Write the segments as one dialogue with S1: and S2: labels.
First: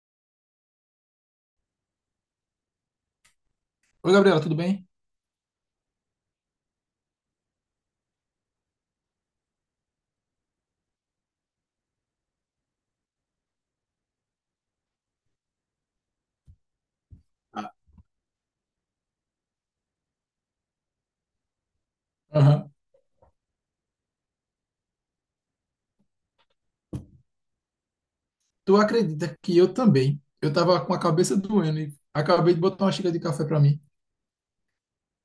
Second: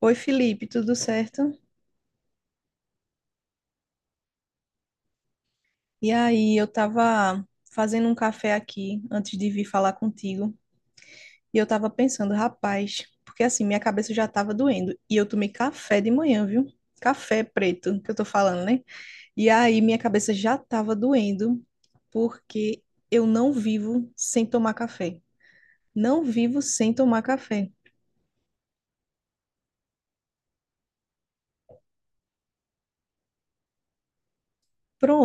S1: Oi, Felipe, tudo certo?
S2: Oi, Gabriela, tudo bem?
S1: E aí, eu tava fazendo um café aqui antes de vir falar contigo, e eu tava pensando, rapaz, porque assim, minha cabeça já tava doendo, e eu tomei café de manhã, viu? Café preto, que eu tô falando, né? E aí, minha cabeça já tava doendo,
S2: Aham.
S1: porque eu não vivo sem tomar café. Não vivo sem tomar café.
S2: Tu acredita que eu também? Eu tava com a cabeça doendo e acabei de botar uma xícara de café para mim.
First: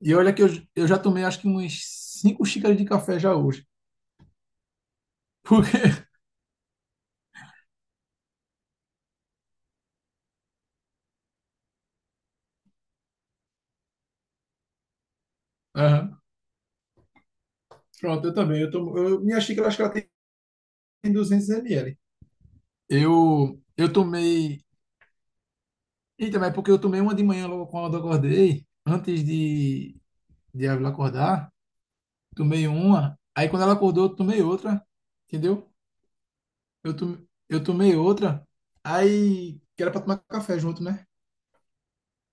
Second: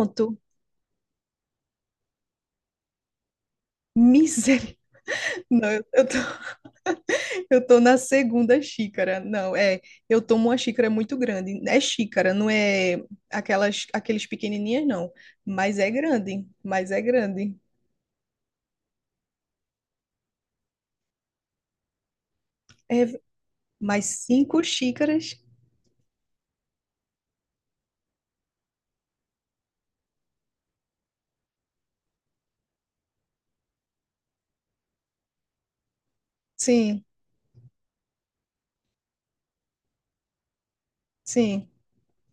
S2: E olha que eu já tomei acho que umas 5 xícaras de café já hoje.
S1: misericórdia. Não, eu
S2: Porque.
S1: eu tô Eu tô na segunda xícara. Não, é, eu tomo uma xícara muito grande. É xícara, não é aquelas aqueles pequenininhas não, mas é
S2: Aham.
S1: grande, mas é grande.
S2: Pronto, eu também. Eu tomo. Minha xícara acho que ela tem 200 ml.
S1: É
S2: Eu
S1: mais
S2: tomei.
S1: cinco xícaras.
S2: Eita, mas é porque eu tomei uma de manhã logo quando eu acordei, antes de ela acordar. Tomei uma. Aí quando ela acordou, eu tomei outra. Entendeu? Eu,
S1: Sim,
S2: to- eu tomei outra, aí, que era pra tomar café junto, né?
S1: sim,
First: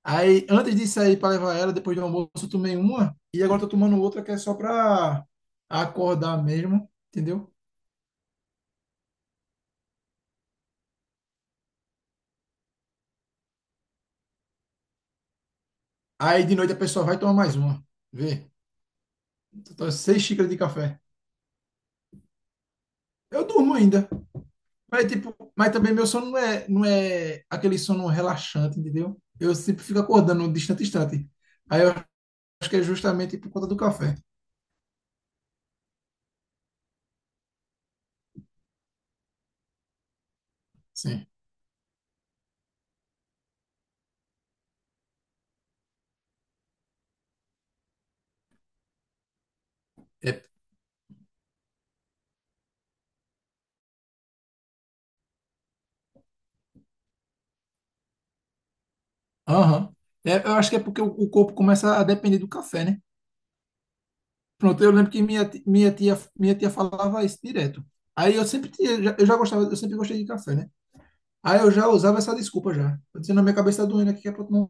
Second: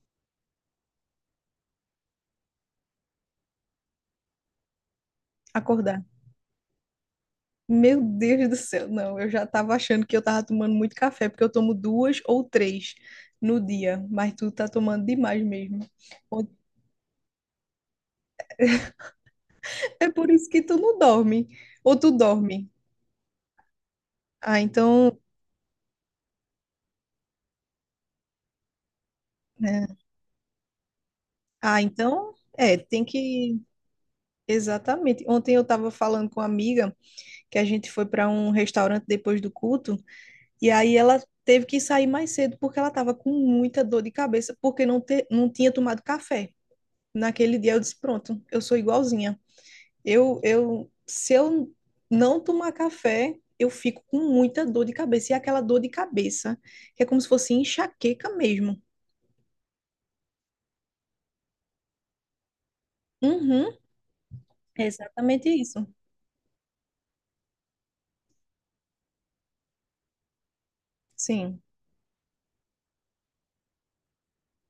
S2: Aí, antes de sair pra levar ela, depois do almoço, eu tomei uma, e agora tô tomando outra que é só pra
S1: acordar.
S2: acordar mesmo, entendeu?
S1: Meu Deus do céu, não, eu já tava achando que eu tava tomando muito café, porque eu tomo duas ou três no dia, mas tu tá tomando demais mesmo.
S2: Aí, de noite, a pessoa vai tomar mais uma. Vê, tô
S1: É
S2: seis
S1: por isso
S2: xícaras de
S1: que tu não
S2: café.
S1: dorme, ou tu dorme.
S2: Eu durmo ainda,
S1: Ah,
S2: mas,
S1: então,
S2: tipo, mas também meu sono não é aquele sono relaxante, entendeu? Eu sempre
S1: né?
S2: fico acordando distante, distante.
S1: Ah,
S2: Aí, eu acho
S1: então,
S2: que
S1: é,
S2: é
S1: tem
S2: justamente por
S1: que.
S2: conta do café.
S1: Exatamente. Ontem eu estava falando com uma amiga que a gente foi para um restaurante depois do culto, e aí ela
S2: Sim.
S1: teve que sair mais cedo porque ela estava com muita dor de cabeça porque não tinha tomado café. Naquele dia eu disse: Pronto, eu sou igualzinha.
S2: É.
S1: Se eu não tomar café, eu fico com muita dor de cabeça. E é aquela dor de cabeça, que é como se fosse enxaqueca mesmo.
S2: Aham. É, eu acho que é porque o corpo começa a depender do café, né?
S1: Uhum,
S2: Pronto,
S1: é
S2: eu lembro que minha,
S1: exatamente
S2: ti-
S1: isso.
S2: minha tia, minha tia falava isso direto. Aí eu sempre tinha, eu já gostava, eu sempre gostei de café, né? Aí
S1: Sim.
S2: eu já usava essa desculpa já. Eu dizia, na minha cabeça tá doendo aqui que é pra tomar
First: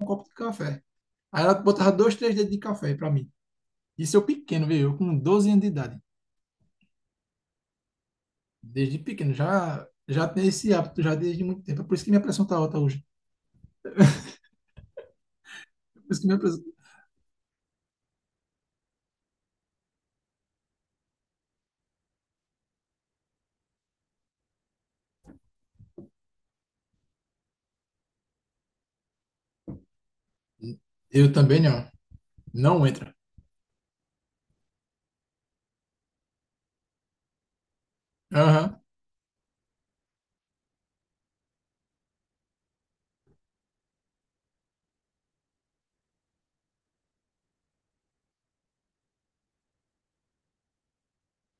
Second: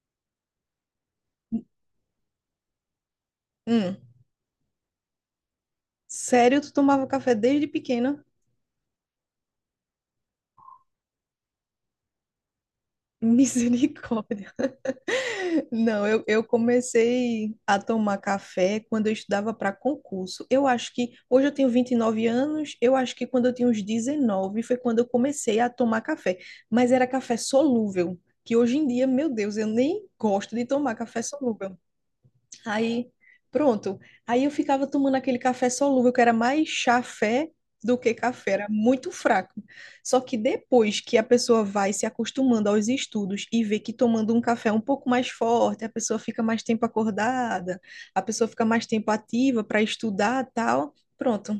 S2: um copo de café. Aí ela botava dois, três dedos de café pra mim.
S1: Hum.
S2: Isso eu pequeno, viu? Eu com 12 anos de idade.
S1: Sério, tu tomava café desde pequena?
S2: Desde pequeno, já tenho esse hábito, já desde muito tempo. É por isso que minha pressão tá alta hoje.
S1: Misericórdia.
S2: É
S1: Não,
S2: por isso
S1: eu,
S2: que minha
S1: eu
S2: pressão...
S1: comecei a tomar café quando eu estudava para concurso. Eu acho que hoje eu tenho 29 anos, eu acho que quando eu tinha uns 19 foi quando eu comecei a tomar café, mas era café solúvel, que hoje em dia, meu Deus, eu nem gosto de tomar café
S2: Eu também
S1: solúvel.
S2: não. Não
S1: Aí,
S2: entra.
S1: pronto. Aí eu ficava tomando aquele café solúvel, que era mais chafé do que café, era
S2: Aham,
S1: muito fraco. Só que depois que a pessoa vai se acostumando aos estudos e vê que tomando um café é um pouco mais forte, a pessoa fica mais tempo acordada, a pessoa fica mais tempo ativa para estudar, tal, pronto.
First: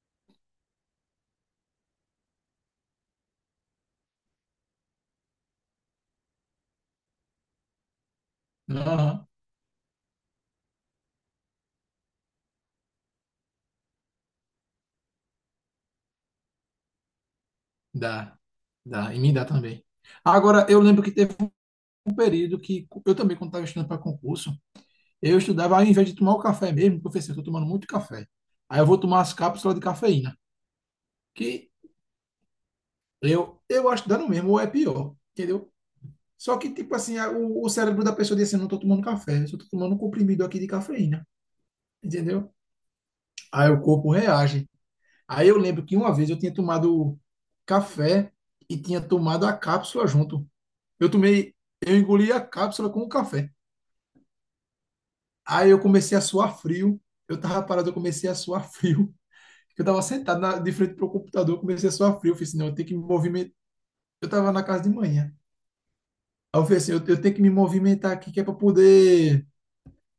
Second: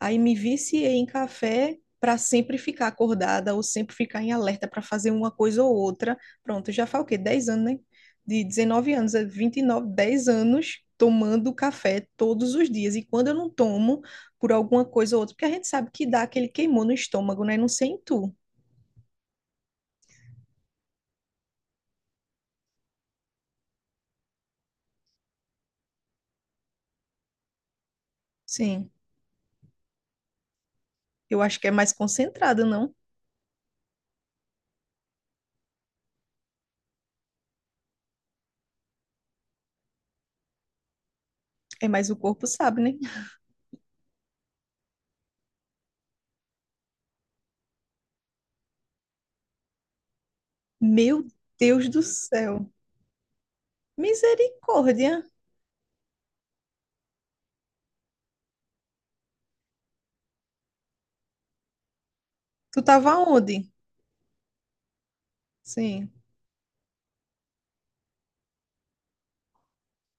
S1: Aí me viciei em café para sempre ficar acordada ou sempre ficar em alerta para fazer uma coisa ou outra. Pronto, já faz o quê? 10 anos, né? De 19 anos a
S2: aham.
S1: 29, 10 anos tomando café todos os dias. E quando eu não tomo, por alguma coisa ou outra, porque a gente sabe que dá aquele queimou no estômago, né? Não sei em tu.
S2: Dá, dá, e me dá também. Agora, eu lembro que teve um período que eu também, quando estava estudando para concurso, eu estudava ao invés de tomar o café mesmo, professor, eu estou tomando muito café. Aí eu
S1: Sim,
S2: vou tomar as cápsulas de cafeína,
S1: eu acho que é
S2: que
S1: mais concentrado, não?
S2: eu acho que dá no mesmo, ou é pior, entendeu? Só que, tipo assim, o cérebro da pessoa diz assim, não estou tomando café, eu só estou tomando um comprimido aqui de cafeína,
S1: É mais o corpo
S2: entendeu?
S1: sabe, né?
S2: Aí o corpo reage. Aí eu lembro que uma vez eu tinha tomado café e tinha tomado a cápsula junto. Eu
S1: Meu
S2: tomei,
S1: Deus
S2: eu
S1: do
S2: engoli a
S1: céu.
S2: cápsula com o café.
S1: Misericórdia.
S2: Aí eu comecei a suar frio. Eu tava parado, eu comecei a suar frio. Eu tava sentado na, de frente pro computador, eu comecei a suar frio. Eu falei assim, não, eu
S1: Tu
S2: tenho que me
S1: tava
S2: movimentar.
S1: onde?
S2: Eu tava na casa de manhã.
S1: Sim.
S2: Aí eu falei assim, eu tenho que me movimentar aqui, que é pra poder,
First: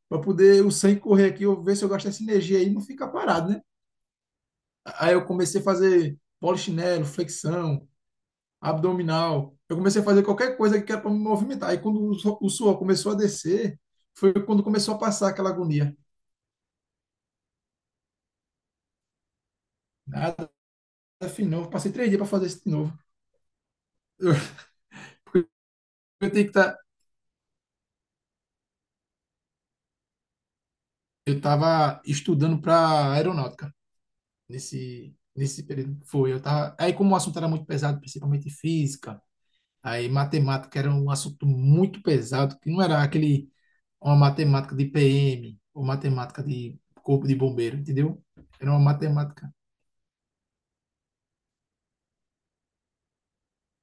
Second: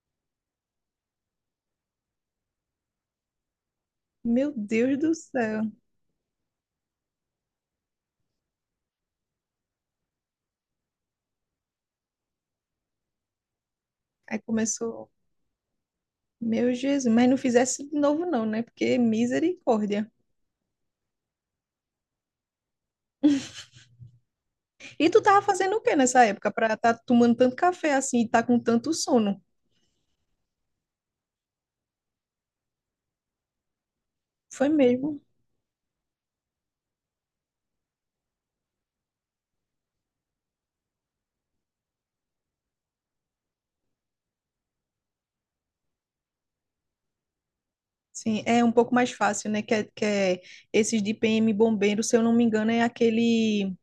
S2: para poder o sangue correr aqui, eu ver se eu gasto essa energia aí e não ficar parado, né?
S1: Meu Deus do
S2: Aí eu
S1: céu.
S2: comecei a fazer polichinelo, flexão, abdominal. Eu comecei a fazer qualquer coisa que era para me movimentar. Aí quando o suor começou a descer, foi
S1: Aí
S2: quando começou a
S1: começou,
S2: passar aquela agonia.
S1: meu Jesus, mas não fizesse de novo não, né? Porque misericórdia.
S2: Nada, fim novo. Passei 3 dias para fazer isso de novo. Eu,
S1: E tu tava
S2: porque
S1: fazendo o que nessa
S2: eu tenho que
S1: época para
S2: estar.
S1: tá tomando tanto café assim e tá com tanto sono?
S2: Eu tava estudando para aeronáutica
S1: Foi
S2: nesse,
S1: mesmo.
S2: nesse período. Foi, eu tava. Aí, como o assunto era muito pesado, principalmente física, aí matemática era um assunto muito pesado, que não era aquele uma matemática de PM ou matemática de corpo de bombeiro, entendeu?
S1: Sim, é um
S2: Era uma
S1: pouco mais fácil,
S2: matemática.
S1: né? Que é esses de PM bombeiro, se eu não me engano, é aquele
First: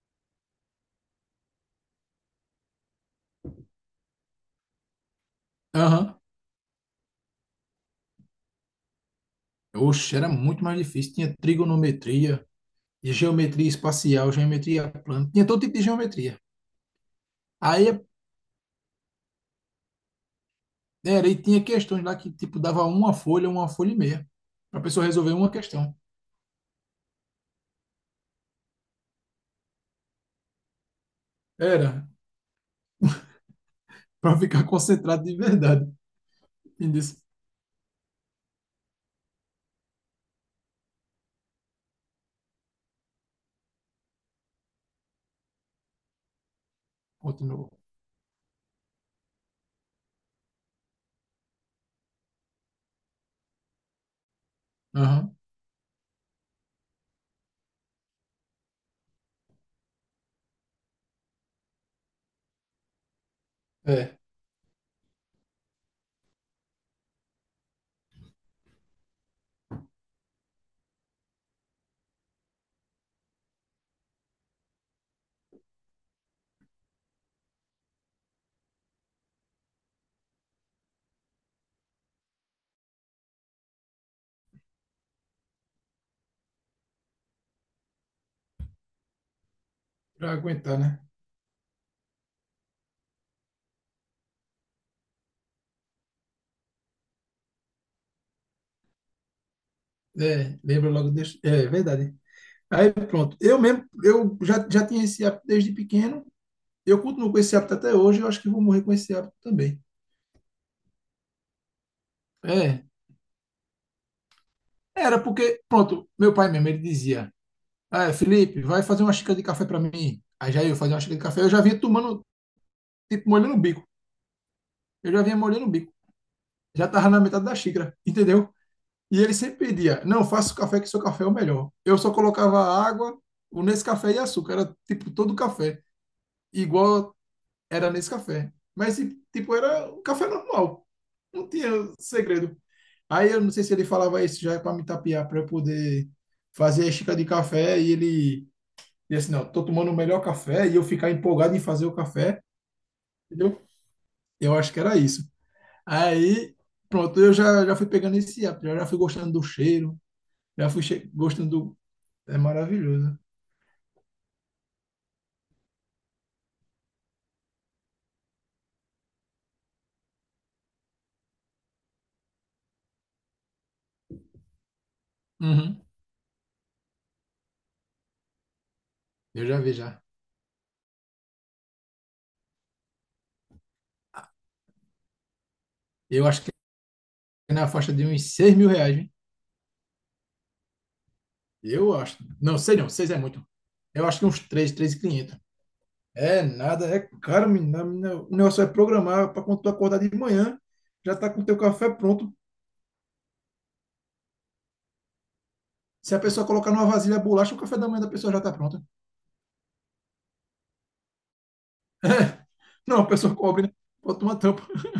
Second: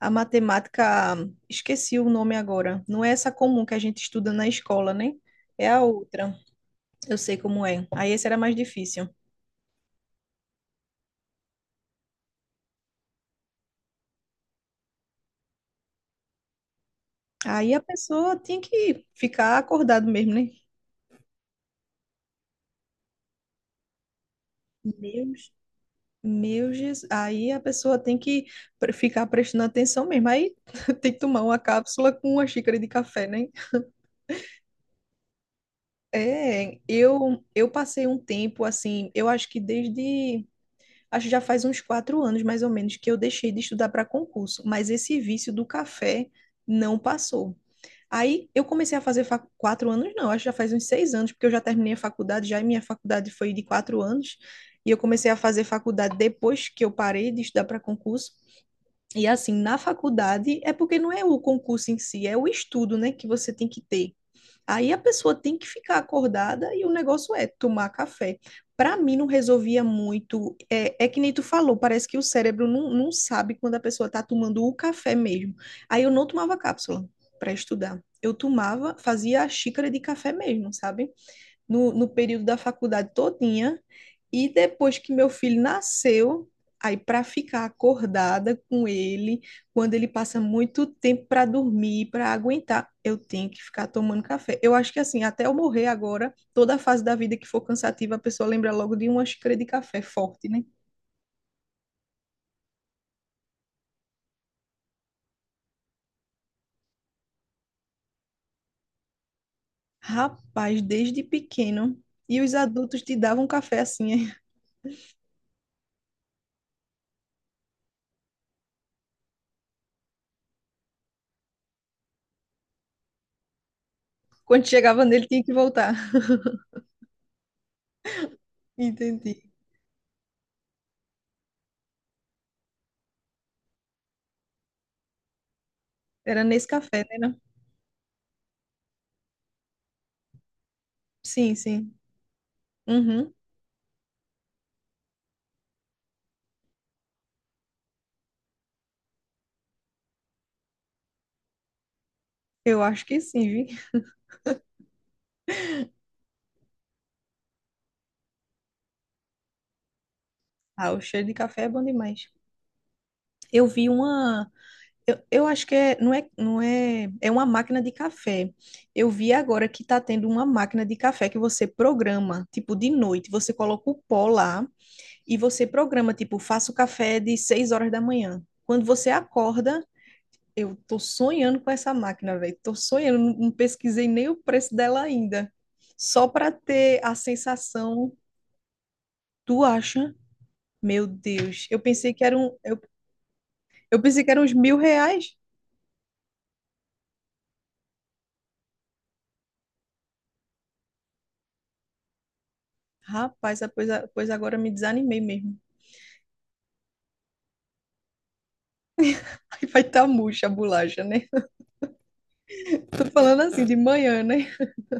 S1: a matemática, esqueci o nome agora. Não é essa comum que a gente estuda na escola, né? É a
S2: Aham.
S1: outra. Eu sei como é. Aí esse era mais difícil.
S2: Oxe, era muito mais difícil. Tinha trigonometria, geometria espacial, geometria plana, tinha todo tipo de geometria.
S1: Aí a
S2: Aí
S1: pessoa tinha que ficar acordado mesmo, né?
S2: era, e tinha questões lá que, tipo, dava uma folha e meia. Pra pessoa
S1: Meu
S2: resolver uma questão.
S1: Meu Jesus, aí a pessoa tem que ficar prestando atenção mesmo. Aí tem que tomar uma
S2: Era,
S1: cápsula com uma xícara de café, né?
S2: pra ficar concentrado de verdade.
S1: É,
S2: Entendeu?
S1: eu passei um tempo assim, eu acho que desde, acho que já faz uns 4 anos mais ou menos que eu deixei de estudar para concurso, mas esse vício do café não passou.
S2: Continuou.
S1: Aí eu comecei a fazer 4 anos, não, acho que já faz uns 6 anos, porque eu já terminei a faculdade, já e minha faculdade foi de 4 anos, e eu comecei
S2: Aham.
S1: a fazer faculdade depois que eu parei de estudar para concurso. E assim, na faculdade, é porque não é o concurso em si, é o estudo, né, que você tem que ter.
S2: É,
S1: Aí a pessoa tem que ficar acordada e o negócio é tomar café. Para mim, não resolvia muito. É, é que nem tu falou, parece que o cérebro não, não sabe quando a pessoa está tomando o café mesmo. Aí eu não tomava cápsula para estudar. Eu tomava, fazia a xícara de café mesmo, sabe? no período da faculdade todinha. E depois que meu filho nasceu, aí para ficar acordada com ele, quando ele
S2: pra
S1: passa
S2: aguentar,
S1: muito
S2: né?
S1: tempo para dormir, para aguentar, eu tenho que ficar tomando café. Eu acho que assim, até eu morrer agora, toda a fase da vida que for cansativa, a pessoa lembra logo de uma xícara de café forte,
S2: É,
S1: né?
S2: lembra logo desse... É, verdade. Aí, pronto. Eu mesmo, eu já tinha esse hábito desde pequeno. Eu continuo com esse hábito até hoje. Eu acho que vou morrer com esse hábito também.
S1: Rapaz, desde pequeno. E os
S2: É,
S1: adultos te davam café assim, hein?
S2: era porque, pronto, meu pai mesmo, ele dizia, ah, Felipe, vai fazer uma xícara de café pra mim. Aí já eu fazia uma xícara de café. Eu já vinha tomando, tipo, molhando o bico
S1: Quando chegava
S2: eu já
S1: nele,
S2: vinha
S1: tinha que
S2: molhando o
S1: voltar.
S2: bico. Já tava na metade da xícara, entendeu? E ele
S1: Entendi.
S2: sempre pedia, não, faça o café que seu café é o melhor. Eu só colocava água, o Nescafé e açúcar, era tipo todo café.
S1: Era nesse café,
S2: Igual
S1: né? não?
S2: era nesse café. Mas tipo, era um café normal. Não
S1: Sim,
S2: tinha
S1: sim.
S2: segredo. Aí
S1: Uhum.
S2: eu não sei se ele falava isso já para me tapear, para eu poder fazer a xícara de café e ele disse, não, tô tomando o melhor café e eu ficar empolgado em fazer o café,
S1: Eu acho que sim,
S2: entendeu?
S1: vi.
S2: Eu acho que era isso. Aí, pronto, eu já fui pegando esse hábito, já fui gostando do cheiro, já fui
S1: Ah, o cheiro de
S2: gostando
S1: café é
S2: do.
S1: bom demais.
S2: É maravilhoso.
S1: Eu vi uma. Eu acho que é, não é, não é, é uma máquina de café. Eu vi agora que tá tendo uma máquina de café que você programa, tipo, de noite. Você coloca o pó lá e você
S2: Uhum.
S1: programa, tipo, faça o café de 6 horas da manhã. Quando você
S2: Eu já vi
S1: acorda,
S2: já.
S1: eu tô sonhando com essa máquina, velho. Tô sonhando, não não pesquisei nem o preço dela ainda.
S2: Eu
S1: Só
S2: acho
S1: para
S2: que
S1: ter a
S2: é na faixa de
S1: sensação,
S2: uns 6 mil reais, hein?
S1: tu acha? Meu Deus,
S2: Eu acho. Não, sei não. 6 é muito.
S1: Eu
S2: Eu acho
S1: pensei
S2: que
S1: que
S2: uns
S1: eram uns
S2: 3,
S1: 1.000 reais.
S2: 3.500. É nada, é caro, menina. Menina, o negócio é programar para quando tu acordar de manhã, já tá com o teu café pronto.
S1: Rapaz, ah, pois, pois agora me desanimei mesmo.
S2: Se a pessoa colocar numa vasilha bolacha, o café da manhã da pessoa já tá pronto.
S1: Aí vai estar murcha a bolacha, né?
S2: Não,
S1: Tô
S2: a pessoa
S1: falando
S2: cobre,
S1: assim
S2: né?
S1: de manhã,
S2: Bota uma
S1: né?
S2: tampa. A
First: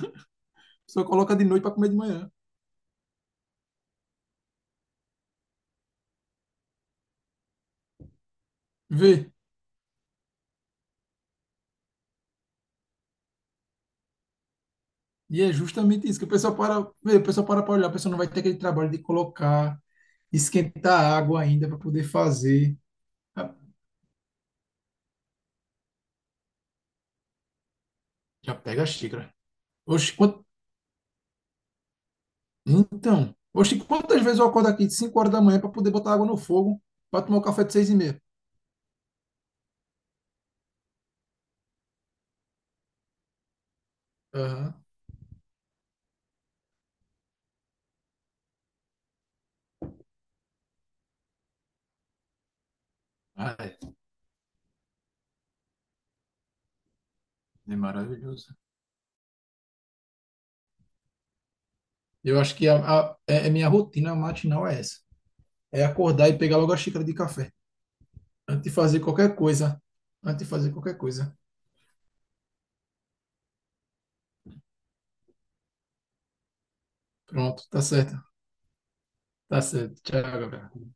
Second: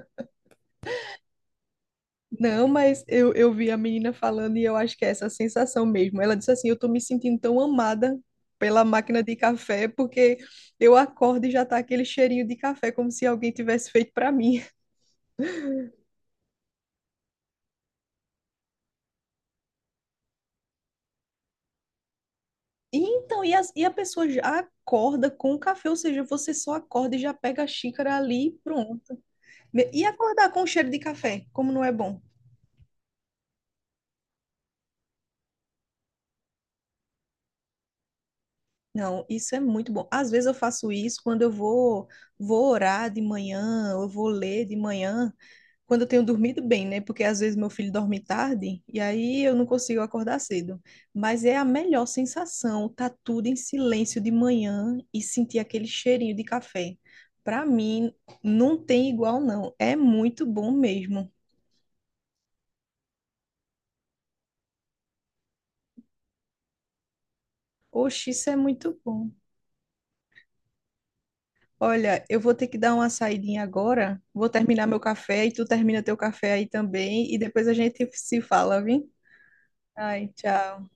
S2: pessoa coloca de noite para comer de manhã.
S1: Não, mas eu vi a menina falando e eu acho que é essa sensação mesmo. Ela disse assim: Eu tô me sentindo tão amada pela máquina
S2: Vê.
S1: de café, porque eu acordo e já tá aquele cheirinho de café, como se alguém tivesse feito pra mim.
S2: E é justamente isso que o pessoal para olhar, a pessoa não vai ter aquele trabalho de colocar, esquentar a água ainda para poder fazer.
S1: E então,
S2: Ah,
S1: e a pessoa já acorda com o café, ou seja, você só acorda e já pega a xícara ali e
S2: já pega a
S1: pronto.
S2: xícara.
S1: E
S2: Oxe, quant...
S1: acordar com o cheiro de café, como não é bom?
S2: Então, oxe, quantas vezes eu acordo aqui de 5 horas da manhã para poder botar água no fogo para tomar o café de 6:30?
S1: Não, isso é muito bom. Às vezes eu faço isso quando eu vou orar de manhã, ou eu vou ler de
S2: Aham.
S1: manhã, quando eu tenho dormido bem, né? Porque às vezes meu filho dorme tarde e aí eu não consigo acordar cedo. Mas é a melhor sensação, tá tudo em
S2: Ah, é,
S1: silêncio de manhã e sentir aquele cheirinho de café. Para
S2: é
S1: mim,
S2: maravilhoso.
S1: não tem igual, não. É muito bom mesmo.
S2: Eu acho que a minha rotina matinal é essa. É acordar e pegar logo a xícara de café.
S1: Oxe, isso é
S2: Antes de
S1: muito
S2: fazer
S1: bom.
S2: qualquer coisa. Antes de fazer qualquer coisa.
S1: Olha, eu vou ter que dar uma saidinha agora. Vou terminar meu café e tu termina teu café aí também. E
S2: Pronto,
S1: depois a
S2: tá
S1: gente
S2: certo.
S1: se fala, viu?
S2: Tá certo. Tchau,
S1: Ai, tchau.
S2: Gabriel.